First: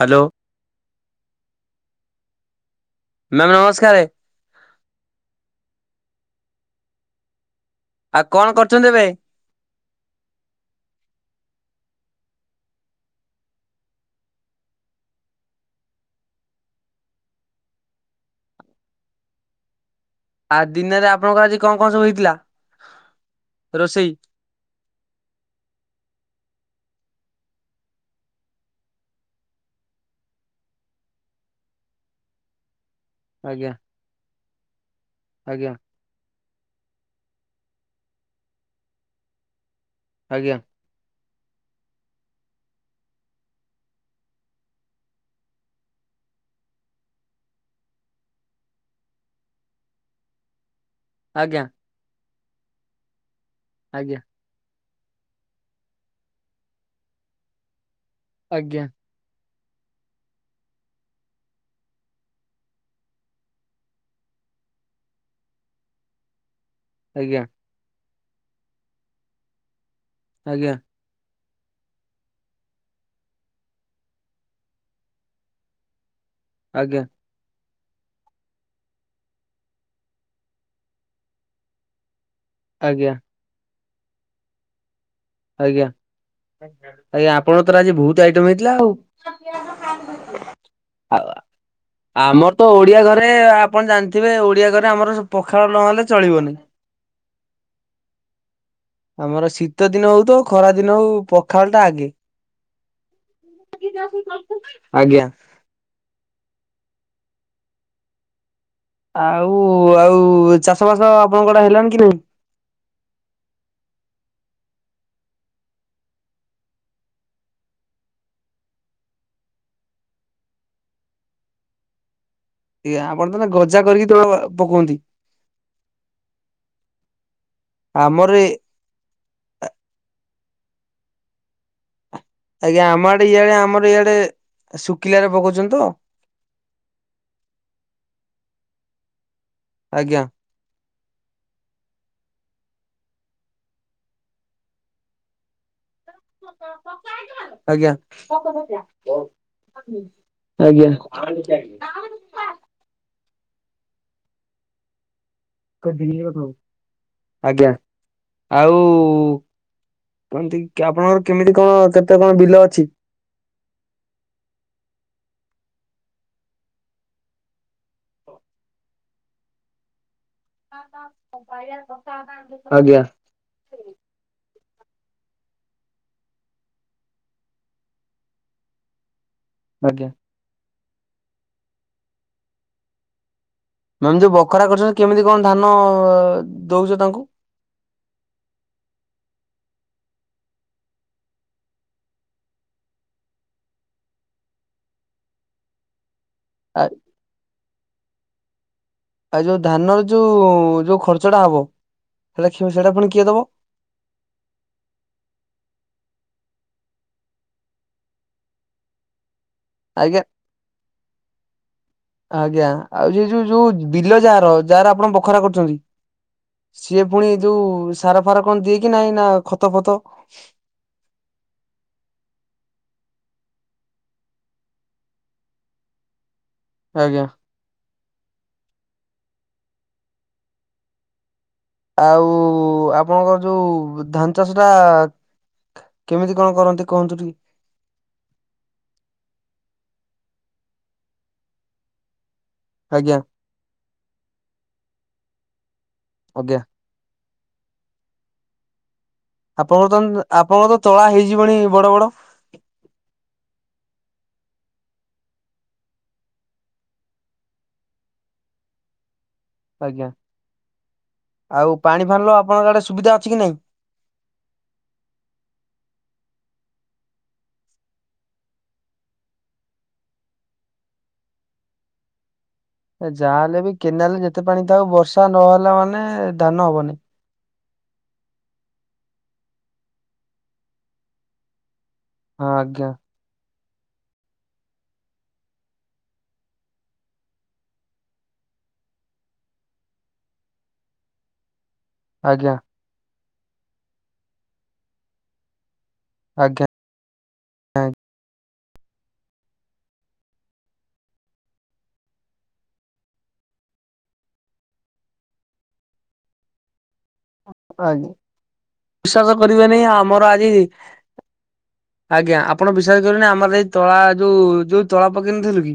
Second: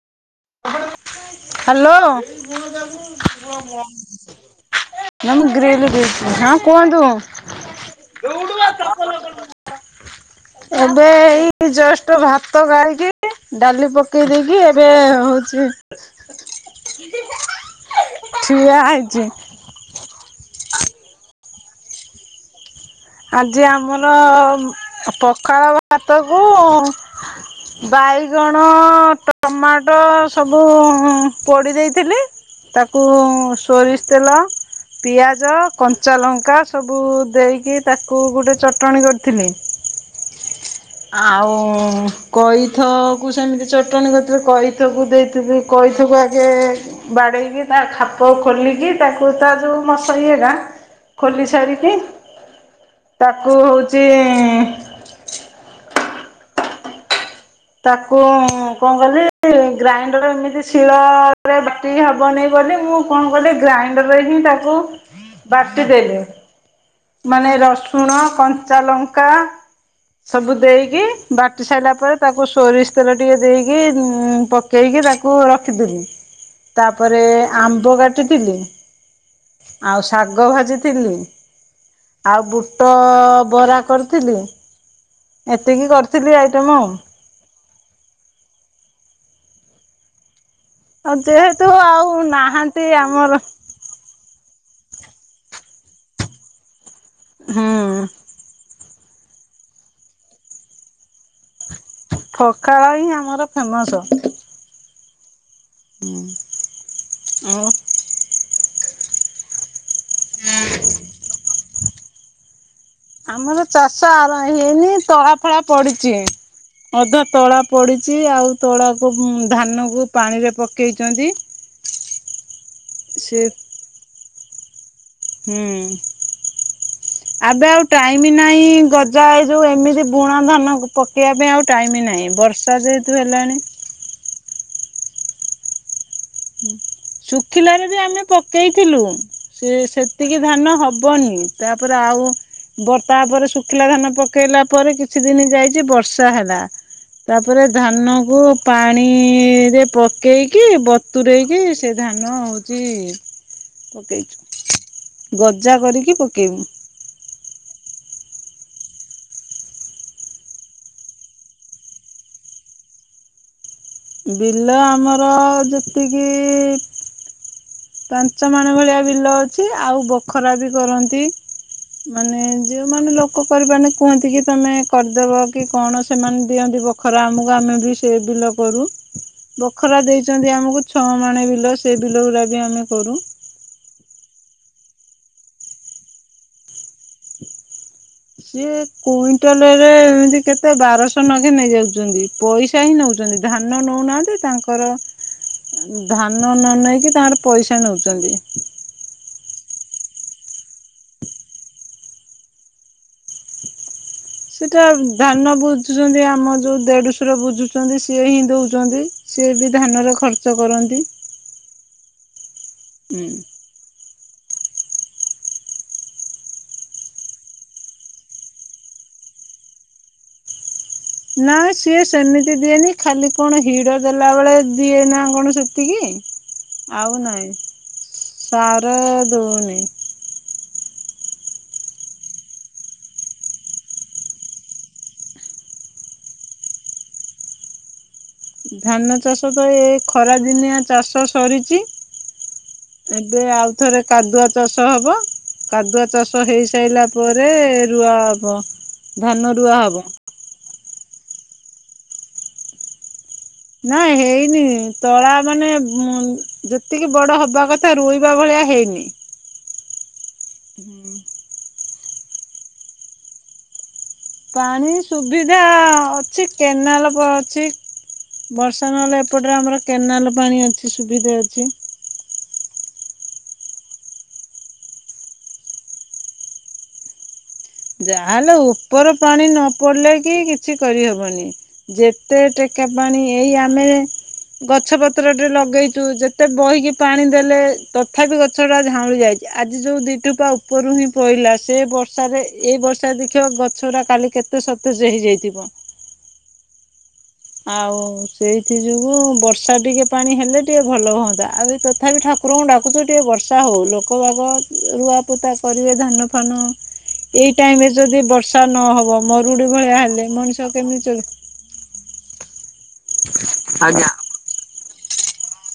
Hello. Hello. Ma'am ନମସ୍କାର [unintelligible] ଆଉ କଣ୍ କରୁଚନ୍ତି ଏବେ? ହ ଏବେ ଏଇ ଜଷ୍ଟ୍ ଭାତ ଗାଳିକି ଡାଲି ପକେଇ ଦେଇକି ଏବେ ହଉଚି ଠିଆ ହେଇଚି। ଆ -ଦିନରେ ଆପଣଙ୍କର ଆଜି କଣ କଣ ସବୁ ହେଇଥିଲା? ଆଜି ଆମର ରୋଷେଇ? ପଖାଳ ଭାତକୁ ବାଇଗଣ ଟମାଟୋ ସବୁ ପୋଡ଼ି ଦେଇଥିଲି ତାକୁ ଆଜ୍ଞା ସୋରିଷ ତେଲ ପିଆଜ ଆଜ୍ଞା କ ଚା ଲଙ୍କା ସବୁ ଦେଇକି ତାକୁ ଗୋଟେ ଚଟଣି କରିଥିଲି ଆଜ୍ଞା ଆଉ କଇଥ କୁ ସେମିତି ଚଟଣି କରିଥିଲି କଇଥକୁ ଦେଇଥିଲି କଇଥ କୁ ଆଗେ ବାଡେଇକି ତା ଖାପ ଖୋଲିକି ତାକୁ ତା ଯୋଉ ମସ ଏ ନା ଖୋଲି ସାରିକି ତାକୁ ହେଉଛି ଆଜ୍ଞା ତାକୁ ଆଜ୍ଞା କଣ କଲି ଗ୍ରାଇଣ୍ଡର ଏମିତି ଶିଳରେ ବାଟିକି ହବନି ବୋଲି ମୁଁ କଣ କଲି ଗ୍ରାଇଣ୍ଡରରେ ହିଁ ତାକୁ ତାକୁ ବାଟି ଦେଲେ ଆଜ୍ଞା ମାନେ ରସୁଣ କଞ୍ଚା ଲଙ୍କା ସବୁ ଆଜ୍ଞା ଆଜ୍ଞା ଦେଇକି ବାଟି ସାଇିଲା ପରେ ତାକୁ ସୋରିଷ ତେଲ ଟିକେ ଦେଇକି ପକେଇକି ତାକୁ ରଖିଦେବି ଆଜ୍ଞା ତାପରେ ଆମ୍ବ କାଟିଥିଲି ଆଉ ଶାଗ ଭାଜିଥିଲି ଆଉ ବୁଟ ଆଜ୍ଞା ବରା କରିଥିଲି ଆଜ୍ଞା ଏତିକି କରିଥିଲି ଆଇଟମ ଆଉ। ଆଜ୍ଞା ଆ ଆପଣଙ୍କ ତର ଆଜି ବହୁତ ଆଇଟମ ହେଇଥିଲା ଆଉ ଆଉ ଯେହେତୁ ଆଉ ଆମର ତ ନାହାନ୍ତି ଓଡିଆ ଘରେ ଆମର ଆପଣ ଜାଣିଥିବେ ଓଡିଆ ଘରେ ଆମର ପଖାଳ ନହଲେ ଚଳିବନି ହଁ ଆମର ଶୀତ ଦିନ ହଉ ତ ଖରା ଦିନ ହଉ ଖଟା ଆଗେ ଫକାଳ ହିଁ ଆମର ଫେମସ ଆଜ୍ଞା ହଁ ଆ ଆଉ ଆଉ ଚାଷ ବାସ ଆପଣଙ୍କଟେ ହେଲାଣି କି ନାଇଁ ଆମର ଚାଷ ଆରମ୍ ହେଇନି ତଳା ଫଳା ପଡିଛି ଅଧା ତଳା ପଡ଼ିଛି ଆଉ ତଳାକୁ ଧାନକୁ ପାଣିରେ ପକେଇଛନ୍ତି ଆପଣ ସେ ତା ଗଜା କରିକି ତବେ ପକନ୍ତି ହୁଁ ଏବେ ଆଉ ଆମର ଟାଇମ ନାହିଁ ଯାଏ ଯୋଉ ଏମିତି ବୁଣା ଧାନ ପକେଇବା ପାଇଁ ଆଉ ଟାଇମ ନାହିଁ ବର୍ଷା ଆଜ୍ଞା ଆମ ଯେହେତୁ ଆଡେ ଇଆଡେ ହେଲାଣି ଆମର ଇଆଡେ ଶୁଖିଲ ାରେ ପକଉଛନ୍ତି ତ ଶୁଖିଲାରେ ବି ଆମେ ପକେଇଥିଲୁ ସେ ଆଜ୍ଞା ସେତିକି ଧାନ ହବନି ତାପରେ ଆଉ ତାପରେ ଶୁଖିଲା ଧାନ ପକେଇଲା ପରେ କିଛି ଦିନ ଯାଇଛି ବର୍ଷା ବତା ହେଲା ତାପରେ ଆଜ୍ଞା ଧାନ କ ପାଣିରେ ପକେଇକି ଆଜ୍ଞା ତୂରେଇକି ସେ ଧାନ ହେଉଛି ପକେଇଛୁ ଗଜା କରିକି ପକେଇବୁ ଆଜ୍ଞା ଆଉ ଏ ଆପଣଙ୍କର କେମିତି କଣ କେତେ କଣ ବିଲ ଅଛି ବିଲ ଆମର ଯେତିକି ପାଞ୍ଚ ମାଣ ଭଳିଆ ବିଲ ଅଛି ଆଉ ବ ଖରା ବି କରନ୍ତି ମାନେ ଆଜ୍ଞା ଯେଉଁମାନେ ଲୋକ ଲୋକକରିପାନ କୁହନ୍ତି କି ତମେ କରିଦେବ କି କଣ ସେମାନେ ଦିଅନ୍ତି ବଖରା ଆମକୁ ଆମେ ବି ସେ ବିଲ କରୁ [inaudible] ବଖରା ଆଜ୍ଞା ଦେଇଛନ୍ତି ଆମକୁ ଛଅ ମାଣେ ବିଲ ସେ ବିଲ ଗୁଡା ବି ଆମେ କରୁ ମାନେ ଯୋଉ ବଖରା କରୁଛନ୍ତି କେମିତି କଣ ଧାନ ଦଉଛ ତାଙ୍କୁ? ସିଏ କୁଇଣ୍ଟାଲରେ ଏମିତି କେତେ ବାରଶହ ନଖେ ନେଇଯାଉଛନ୍ତି। ପଇସା ହିଁ ନଉଛନ୍ତି ଧାନ ନଉନାହାନ୍ତି ତାଙ୍କର [inaudible] ଧାନ ନ ଆ ନେଇକି ତାଙ୍କର ପଇସା ନଉଛନ୍ତି। ଆଉ ଯୋଉ ଧାନର ଯୋଉ ଯୋଉ ଖର୍ଚ୍ଚଟା ହବ ସେଇଟା ପୁଣି କିଏ ଦବ? ସେଟା ଧାନ ବୁଝୁଛନ୍ତି ଆମ ଯୋଉ ଦେଢଶୁର ବୁଝୁଛନ୍ତି ସିଏ ହିଁ ଦଉଛନ୍ତି। ସିଏ ବି ଧାନରେ ଆଜ୍ଞା ଖର୍ଚ୍ଚ କରନ୍ତି। ଆଜ୍ଞା ଆଉ ଯ ଯୋଉ ଯୋଉ ବିଲ ଯାହାର ଯାହାର ଆପଣ ବଖରା କରୁଛନ୍ତି। ସିଏ ପୁଣି ଯୋଉ ସାର ଫାର କଣ ଦିଏ କି ନାହିଁ ନା ଖତ ଫତ? ନା ସିଏ ସେମିତି ଦିଏନି ଖାଲି କଣ ହିଡ଼ ଦେଲା ବେଳେ ଦିଏ ନା କଣ ସେତିକି? ଆଉ ଆଜ୍ଞା। ନାହିଁ ସାର ଦଉନି। ଆଉ ଆପଣଙ୍କର ଯୋଉ ଧାନ ଚାଷ ଟା କେମିତି କଣ କରନ୍ତି କୁହନ୍ତୁ ଟିକେ? ଧାନ ଚାଷ ତ ଏ ଖରାଦିନିଆ ଚାଷ ସରିଛି। ଆଜ୍ଞା ଏବେ ଆଉଥରେ କାଦୁଆ ଚାଷ ହବ କାଦୁଆ ଚାଷ ଆଜ୍ଞା। ହେଇସାରିଲା ପରେ ରୁଆ ହବ। ଧାନ ରୁଆ ହବ। ଆପଣଙ୍କର ତ ଆପଣଙ୍କର ତ ତଳା ହେଇଯିବଣି ବଡ ବଡ। ନା ହେଇନି ତଳା ମାନେ ଯେତିକି ବଡ ହବା କଥା ରୋଇବା ଭଳିଆ ହେଇନି। ଆଜ୍ଞା। ହୁଁ। ଆଉ ପାଣି ଫାଣିିଲ ଆପଣଙ୍କ ଆଡେ ସୁବିଧା ଅଛି କି ନାଇଁ? ପାଣି ସୁବିଧା ଅଛି କେନାଲ ଅଛି। ବର୍ଷା ନହେଲେ ଏପଟରେ ଆମର କେନାଲ ପାଣି ଅଛି ସୁବିଧା ଅଛି। ଯାହାହଲେ ବି କେନାଲରେ ଯେତେ ପାଣି ଥାଉ ବର୍ଷା ନହେଲା ମାନେ ଧାନ ହବନି। ଯାହାହେଲେ ଉପର ପାଣି ନ ପଡିଲେ କି କିଛି କରିହବନି। ଯେତେ ହଁ ଟେକା ଆଜ୍ଞା ପାଣି ଏଇ ଆମେ ଗଛ ପତ୍ର ଟେ ଲଗେଇଛୁ ଯେତେ ବହିକି ପାଣି ଦେଲେ ତଥାପି ଗଛ ଟା ଝାଉଁଳି ଯାଇଛି। ଆଜି ଯୋଉ ଦିଟୋପା ଉପରୁ ହିଁ ପଇଲା ସେ ବର୍ଷ ଆଜ୍ଞା ବର୍ଷାରେ ଏଇ ବର୍ଷାରେ ଦେଖିବ ଗଛ ଗୁଡା କାଲି କେତେ ସତେଜ ହେଇଯାଇଥିବ। ଆଜ୍ଞା। ଆଉ ସେଇଥି ଯୋଗୁ ବର୍ଷା ଟିକେ ପାଣି ହେଲେ ଟିକେ ଭଲ ହୁଅନ୍ତା ଆଉ ଏ ତଥାପି ଠକ ଠାକୁରଙ୍କୁ ଡାକୁଛୁ ଟିକେ ବର୍ଷା ହଉ ଲୋକ ବାକ ରୁଆପୋତା କରିବେ ଧାନ ଫାନ। [inaudible] ଏଇ ଟାଇମ ରେ ଆଜ୍ଞା। ଯଦି ବର୍ଷା ନହବ ବିଶ୍ଵାସ ମରୁଡି କରିବେନି ଭଳିଆ ଆମର ହେଲେ ଆଜି ମଣିଷ କେମିତି ଚଳ ଆଜ୍ଞା ଆପଣ ବିଶ୍ୱାସ କରିବେନି ଆମର ଏଇ ତଳା ଆଜ୍ଞା ଯୋଉ ଯୋଉ ତଳ ପକେଇ ନଥିଲୁ କି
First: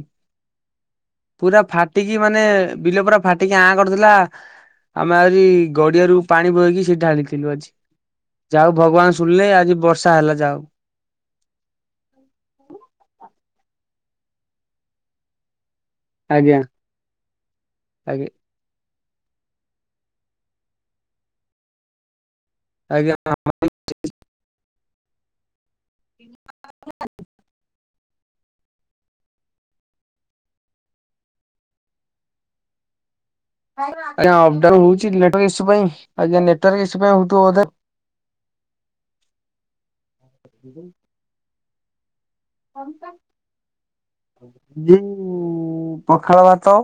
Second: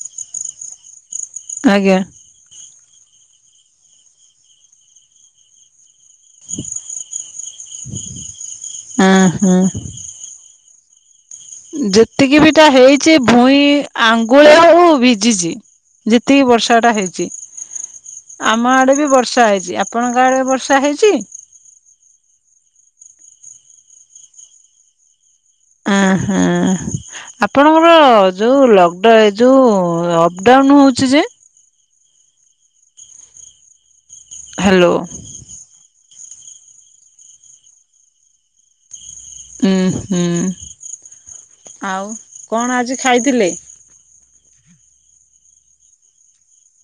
ପୁରା ଆଜ୍ଞା ଫାଟିକି ମାନେ ବିଲ ପୁରା ଫାଟିକି ଆଁ କରିଥିଲା ଆମେ ଆହୁରି ଗଡିଆରୁ ପାଣି ବୋହିକି ସେ ଢାଳିଥିଲୁ ଆଜି ଯାହଉ ଭଗବାନ ହଁ ଶୁଣିଲେ ହଁ। ଆଜି ବର୍ଷା ହେଲା ଯାହଉ। ଯେତିକିଟାବି ହେଇଛି ଭୁଇଁ ଆଙ୍ଗୁଳିଏ ହଉ ଭିଜିଛି। ଯେତିକି ଆଜ୍ଞା ବର୍ଷାଟା ହେଇଛି। ଆଜ୍ଞା। ଆମ ଆଡେ ବି ବର୍ଷା ହେଇଛି ଆପଣଙ୍କ ଆଡେ ବର୍ଷା ହେଇଛି। ଆଜ୍ଞା ଆପଣଙ୍କ ଆହା ଆପଣଙ୍କର ଯୋଉ ଲକଡାଉନ ଯୋଉ ଅପଡାଉନ ହଉଛି ଯେ। ଆଜ୍ଞା ଅପଡାଉନ୍ ହ୍ୟାଲୋ ହୋଉଛି ନେଟ ଇସ୍ୟୁ ପାଇ ଆଜ୍ଞା ନେଟୱର୍କ ଇସ୍ୟୁ ପାଇ ହଉଥିବ ବୋଧେ। ଉଁ ହୁଁ ଆଉ କଣ ଆଜି ଖାଇଥିଲେ? ଉଁ ପଖାଳ ଭାତ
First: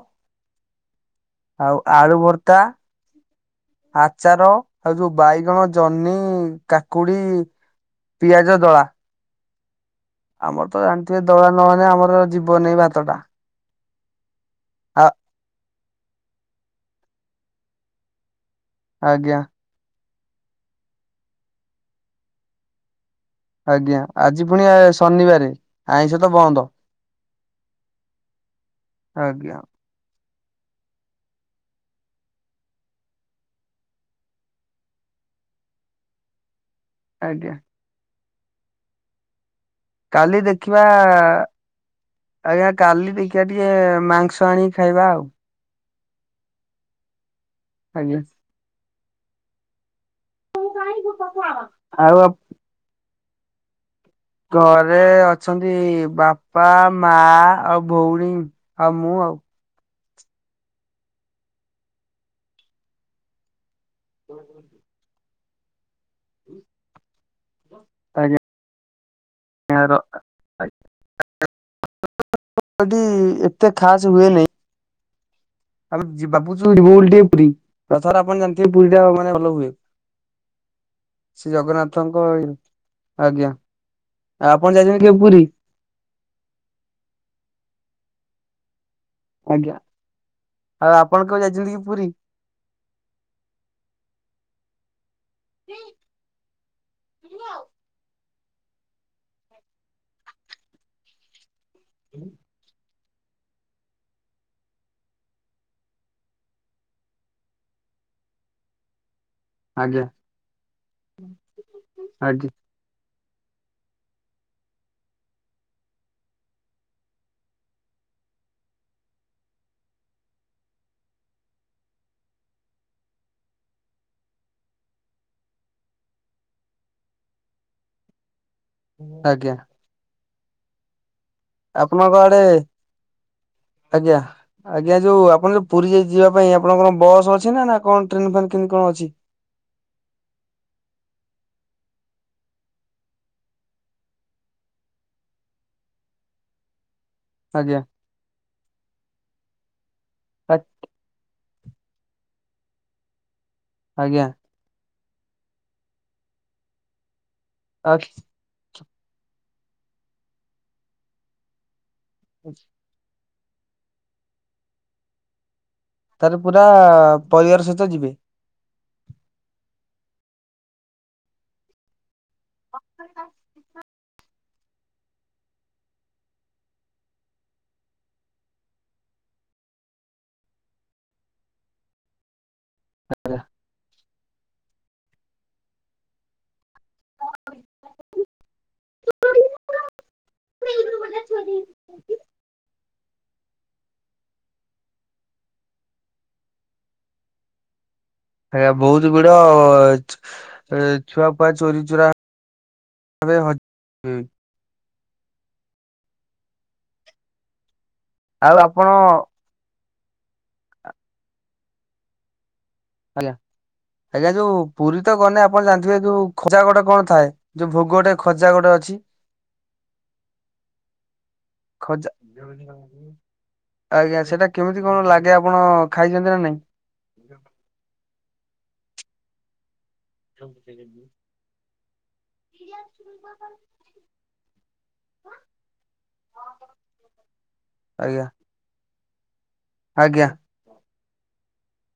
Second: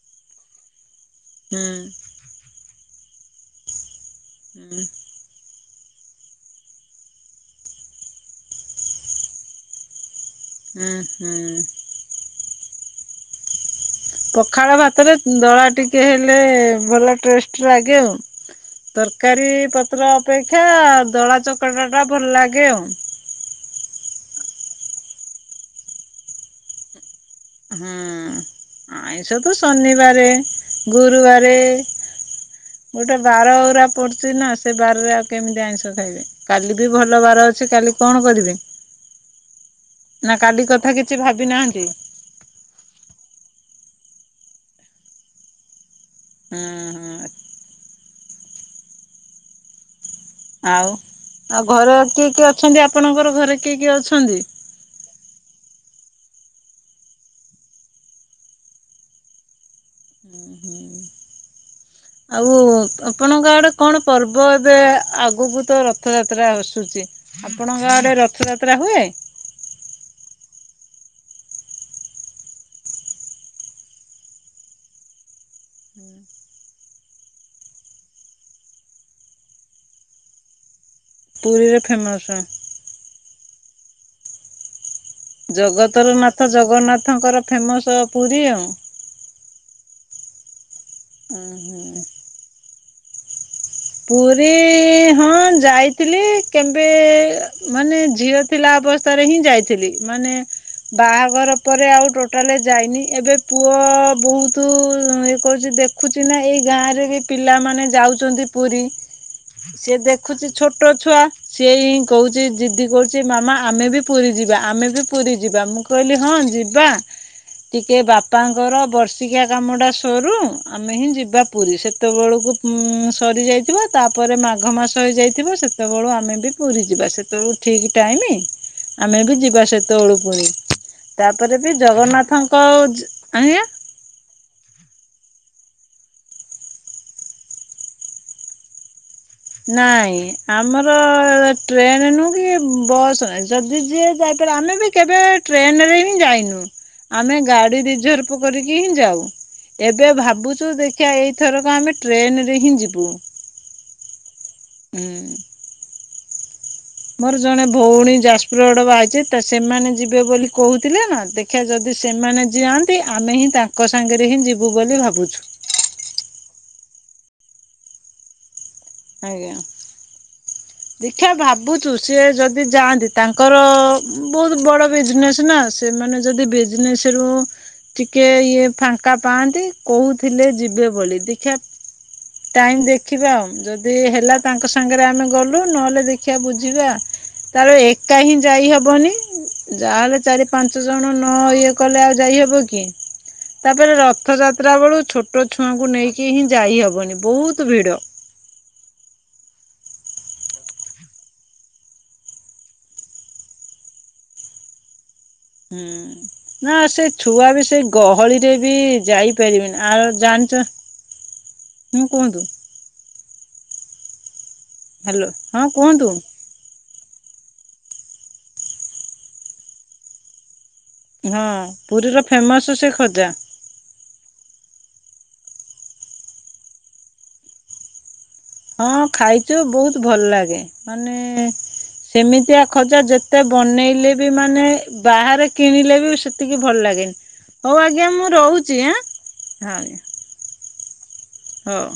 ହୁଁ ଆଉ ଆଳୁ ଭର୍ତ୍ତା ଆଚାର ହୁଁ ଆଉ ଯୋଉ ବାଇଗଣ ଜହ୍ନି କାକୁଡି ପିଆଜ ଦଳା। ଆମର ତ ହୁଁ ଜାଣିଥିବେ ଦଳା ହୁଁ ନହଲେ ଆମର ଯିବନି ଭାତ ଟା। ପଖାଳ ଆ ଭାତରେ ଦଳା ଟିକେ ହେଲେ ଭଲ ଟେଷ୍ଟ ଲାଗେ ଆଉ। ଆଜ୍ଞା ତରକାରୀ ପତ୍ର ଅପେକ୍ଷା ଦଳା ଚକଟା ଟା ଭଲ ଲାଗେ ଆଉ। ଆଜ୍ଞା, ଆଜି ପୁଣି ଆ ଶନିବାରେ ଆଇଁଷ ତ ବନ୍ଦ। ହୁଁ, ଆଇଁଷ ତ ଆଜ୍ଞା ଶନିବାରେ, ଗୁରୁବାରେ ଗୋଟେ ବାରଉରା ପଡୁଛି ନା, ସେ ବାରରେ ଆଉ କେମିତି ଆଇଁଷ ଖାଇବେ। କାଲିବି ଭଲ ବାର ଆଜ୍ଞା ଅଛି, କାଲି କଣ କରିବି? କାଲି ଦେଖିବା କଥା କିଛି ଭାବି ନାହାନ୍ତି ଆଜ୍ଞା, କାଲି ଦେଖିବା ଟିକେ ମାଂସ ଆଣି ଖାଇବା ଆଉ। ହୁଁ ହୁଁ। ଆଜ୍ଞା। ଆଉ, ଆଉ ଘରେ ଆଉ କିଏ ଆପ କିଏ ଅଛନ୍ତି, ଆପଣଙ୍କର ଘରେ କିଏ କିଏ ଅଛନ୍ତି? ଘରେ ଅଛନ୍ତି ବାପା, ମା, ଆଉ ଭଉଣି, ଆଉ ମୁଁ ଆଉ। ଉଁ ହୁଁ। ଆଉ ଆପଣଙ୍କ ଆଡେ କଣ ପର୍ବ ଏବେ ଆଗକୁ ତ ରଥଯାତ୍ରା ଆସୁଛି, ଆପଣଙ୍କ ଆଡ଼େ ରଥଯାତ୍ରା ହୁଏ? ଆଜ୍ଞା ର ଏଠି ଏତେ ଖାସ୍ ହୁଏ ନେଇଁ। [unintelligible] ବାବୁଚୁ ଯିବୁ ବୋଲି ଟିକେ ପୁରି ରଥଯାତ୍ରା ଆପଣ ଜାଣିଥିବେ ପୁରୀ ଟା ମାନେ ଭଲ ହୁଏ। ଶ୍ରୀ ପୁରୀରେ ଜଗନ୍ନାଥଙ୍କ ଫେମସ ଇଏରୁ ଆଜ୍ଞା, ଆପଣ ଯାଇଛନ୍ତି କେବେ ପୁରୀ? ଜଗତର ନାଥ ଜଗନ୍ନାଥଙ୍କର ଫେମସ ପୁରୀ ଆଉ। ଆଜ୍ଞା, ଆଉ ଆପଣ କେବେ ଯାଇଛନ୍ତି କି ଉହୁଁ। ପୁରୀ? ପୁରୀ ହଁ ଯାଇଥିଲି କେବେ ମାନେ ଝିଅ ଥିଲା ଅବସ୍ଥାରେ ହିଁ ଯାଇଥିଲି, ମାନେ ବାହାଘର ପରେ ଆଉ ଟୋଟାଲେ ଯାଇନି ଏବେ ପୁଅ ବହୁତୁ ଇଏ କରୁଛି ଦେଖୁଛି ନାଁ ଏଇ ଗାଁରେ ବି ପିଲାମାନେ ଯାଉଚନ୍ତି ପୁରୀ ସେ ଆଜ୍ଞା ଦେଖୁଛି ଛୋଟ ଛୁଆ, ସିଏ ହିଁ କହୁଛି ଆଜ୍ଞା ଜିଦି କରୁ ଚି ମାମା ଆମେ ବି ପୁରୀ ଯିବା, ଆମେ ବି ପୁରୀ ଯିବା, ମୁଁ କହିଲି ହଁ ଯିବା। ଟିକେ ବାପାଙ୍କର ବର୍ଷିକିଆ କାମ ଟା ସରୁ ଆମେ ହିଁ ଯିବା ପୁରୀ ସେତେବେଳକୁ ଉଁ। ସରିଯାଇଥିବ ତାପରେ ମାଘ ମାସ ହେଇଯାଇଥିବ ସେତେବେଳୁ ଆମେ ବି ପୁରୀ ଯିବା ସେତେବେଳୁ ଠିକି ଟାଇମି ଆମେବି ଆଜ୍ଞା ଯିବା ସେତବେଳୁ ପୁରୀ। ତାପରେ ବି ଆପଣଙ୍କ ଆଡେ ଜଗନ୍ନାଥଙ୍କ, ଯି ଆଜ୍ଞା? ଆଜ୍ଞା। ଆଜ୍ଞା ଯୋଉ ଆପଣ ଯୋଉ ପୁରୀ ଯାଇ ଯିବା ପାଇଁ ଆପଣଙ୍କର ବସ୍ ଅଛି ନା ନା କଣ ଟ୍ରେନ୍ ଫେନ୍ କେମିତି କଣ ଅଛି? ନାଇଁ ଆମର ଟ୍ରେନ୍ ନୁହୁଁ କି ବସ ନାଇଁ ଯଦି ଯିଏ ଯାଇପାରେ ଆମେ ବି କେବେ ଟ୍ରେନ୍ ରେ ହିଁ ଯାଇନୁ ଆମେ ଆଜ୍ଞା ଗାଡି ରିଝର୍ଭ ପ କରିକି ହିଁ ଯାଉ ଏବେ ଆ ଭାବୁଛୁ ଦେଖିଆ ଏଇଥରକ ଆମେ ଟ୍ରେନରେ ହିଁ ଯିବୁ। ଆଜ୍ଞା। ହୁଁ। ମୋର ଜଣେ ଆ ଭଉଣୀ ଯାଜପୁର ରୋଡ଼ ବହାହେଇଛି, ସେମାନେ ଯିବେ ବୋଲି କହୁଥିଲେ ନା ଦେ ଦେଖିଆ ଯଦି ସେମାନେ ଯାଆନ୍ତି, ଆମେ ହିଁ ତାଙ୍କ ସାଙ୍ଗରେ ହିଁ ଯିବୁ ବୋଲି ଭାବୁଛୁ। ତାରେ ପୁରା ପରିବାର ସହିତ ଯିବେ? ଆଜ୍ଞା। [unintelligible] ଦେଖିଆ ଭାବୁଛୁ ସିଏ ଯଦି ଯାଆନ୍ତି ତାଙ୍କର ବହୁତ୍ ବଡ ବିଜନେସ୍ ନାଁ ସ ସେମାନେ ଯଦି ବିଜିନେସ ରୁ ଟିକେ ଇଏ ଫାଙ୍କା ପାଆନ୍ତି କହୁଥିଲେ ଯିବେ ବୋଲି ଦେଖିଆ ଟାଇମ୍ ଦେଖିବା ଆଉ ଯଦି ହେଲା ତାଙ୍କ ସାଙ୍ଗରେ ଆମେ ଗଲୁ ନହେଲେ ଦେଖିଆ ବୁଝିବା। ତାପରେ ଏକା ହିଁ ଯାଇ ହବନି। ଯାହାହେଲେ ଚାରି ପାଞ୍ଚ ଜଣ ନ ଇଏ କଲେ ଆଉ ଯାଇହବ କି? ତାପରେ ରଥଯାତ୍ରା ବେଳୁ ଛୋଟ ଛୁଆଙ୍କୁ ନେଇକି ହିଁ ଯାଇହବନି ବହୁତ ଭିଡ଼। ହେରା ବହୁତ ଭିଡ଼, ଛୁଆଫୁଆ ଚୋରି ଚୁରା ଏବେ ହ ହୁଁ ନା ସେ ଛୁଆ ବି ସେଇ ଗହଳିରେ ଆଉ ବି ଆପଣ ଯାଇପାରିବେନି ଆଉ ଜାଣି ହୁଁ କୁହନ୍ତୁ? ଆଜ୍ଞା ଆଜ୍ଞା ଯୋଉ ପୁରୀ ତ ହ୍ୟାଲୋ ଗଲେ ଆପଣ ହଁ ଜାଣିଥିବେ କୁହନ୍ତୁ ଯୋଉ ଖଜା ଗୋଟେ କଣ ଥାଏ ଯୋଉ ଭୋଗ ଗୋଟେ ଖଜା ଗୋଟେ ଅଛି। ହଁ ଖଜା ପୁରୀର ଫେମସ ସେ ଖଜା। ଆଜ୍ଞା ସେଟା କେମିତି କଣ ଲାଗେ ଆପଣ ଖାଇଛନ୍ତି ନା ନାଇଁ? ହଁ ଖାଇଛୁ ବହୁତ ଭଲ ଲାଗେ। ମାନେ ସେମିତିଆ ଖଜା ଯେତେ ବନେଇଲେ ବି ମାନେ ବାହାରେ କିଣିଲେ ବି ସେତିକି ଭଲ ଲାଗେନି। ହଉ ଆଜ୍ଞା ମୁଁ ରହୁଛି ଆଁଁ। ଆଜ୍ଞା। ହଉ।